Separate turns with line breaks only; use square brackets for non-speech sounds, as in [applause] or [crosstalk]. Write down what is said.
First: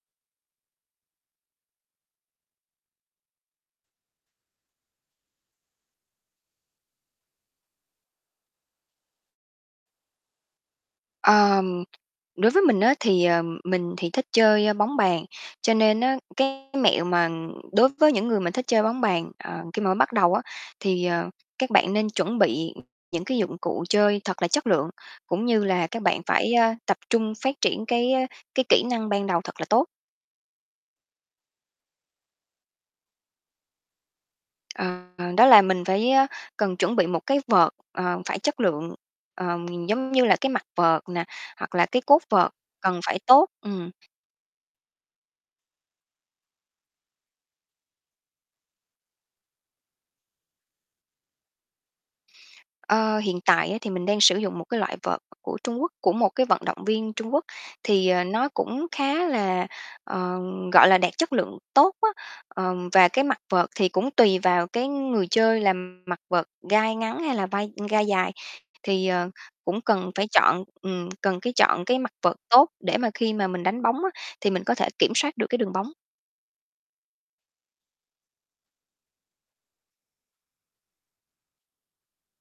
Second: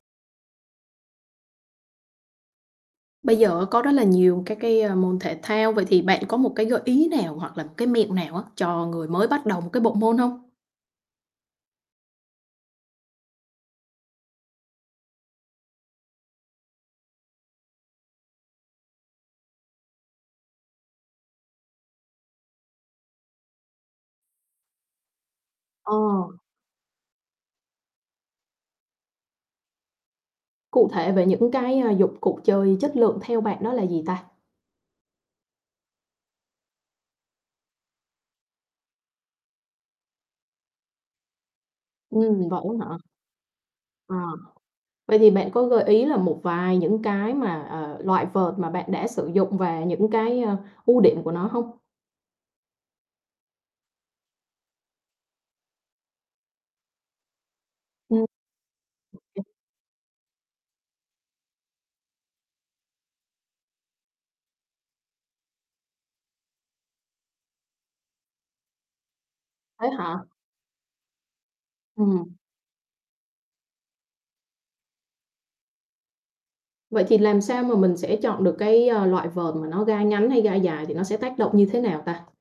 Bây giờ có rất là nhiều các cái, a, môn thể thao, vậy thì bạn có một cái gợi ý nào hoặc là cái mẹo nào á, cho người mới bắt đầu một cái bộ môn hông?
Ờm, đối với mình á thì, ờ, mình thì thích chơi, ơ, bóng bàn, cho nên á, cái mẹo mà đối với những người mà thích chơi bóng bàn, ờ, khi mà mới bắt đầu á, thì, ờ, các bạn nên chuẩn bị những cái dụng cụ chơi thật là chất lượng, cũng như là
Ờ.
các bạn phải, a, tập trung phát triển cái, ơ, cái kỹ năng ban đầu thật là tốt.
Cụ thể về những cái, a, dụng cuộc chơi chất lượng theo bạn đó là gì ta?
Ờ, đó là mình phải, ơ, cần chuẩn bị một cái vợt, ờ, phải chất lượng, ờm, giống như là cái mặt vợt nè, hoặc là cái cốt
Ừm,
vợt
vậy á hả?
cần phải tốt, ừm.
À, vậy thì bạn có gợi ý là một vài những cái mà, ờ, loại vợt mà bạn đã sử dụng và những cái, ơ, ưu điểm của nó hông?
Ơ, hiện tại á thì mình đang sử dụng một cái loại vợt của Trung Quốc, của một cái vận động viên Trung Quốc, thì, ờ,
Ừm.
nó cũng khá
[unintelligible]
là, ờ, gọi là, đạt chất lượng tốt á. Ờ, và cái mặt vợt thì cũng tùy vào cái người chơi làm mặt vợt gai ngắn hay là vai ưm, gai dài, thì, ờ, cũng
Thế
cần
hả?
phải chọn ừm, cần, cái, chọn cái mặt
Ừm.
vợt tốt để mà khi mà mình đánh bóng á, thì mình có thể kiểm soát được cái đường bóng.
Vậy thì làm sao mà mình sẽ chọn được cái, ơ, loại vợt mà nó gai ngắn hay gai dài thì nó sẽ tác động như thế nào ta?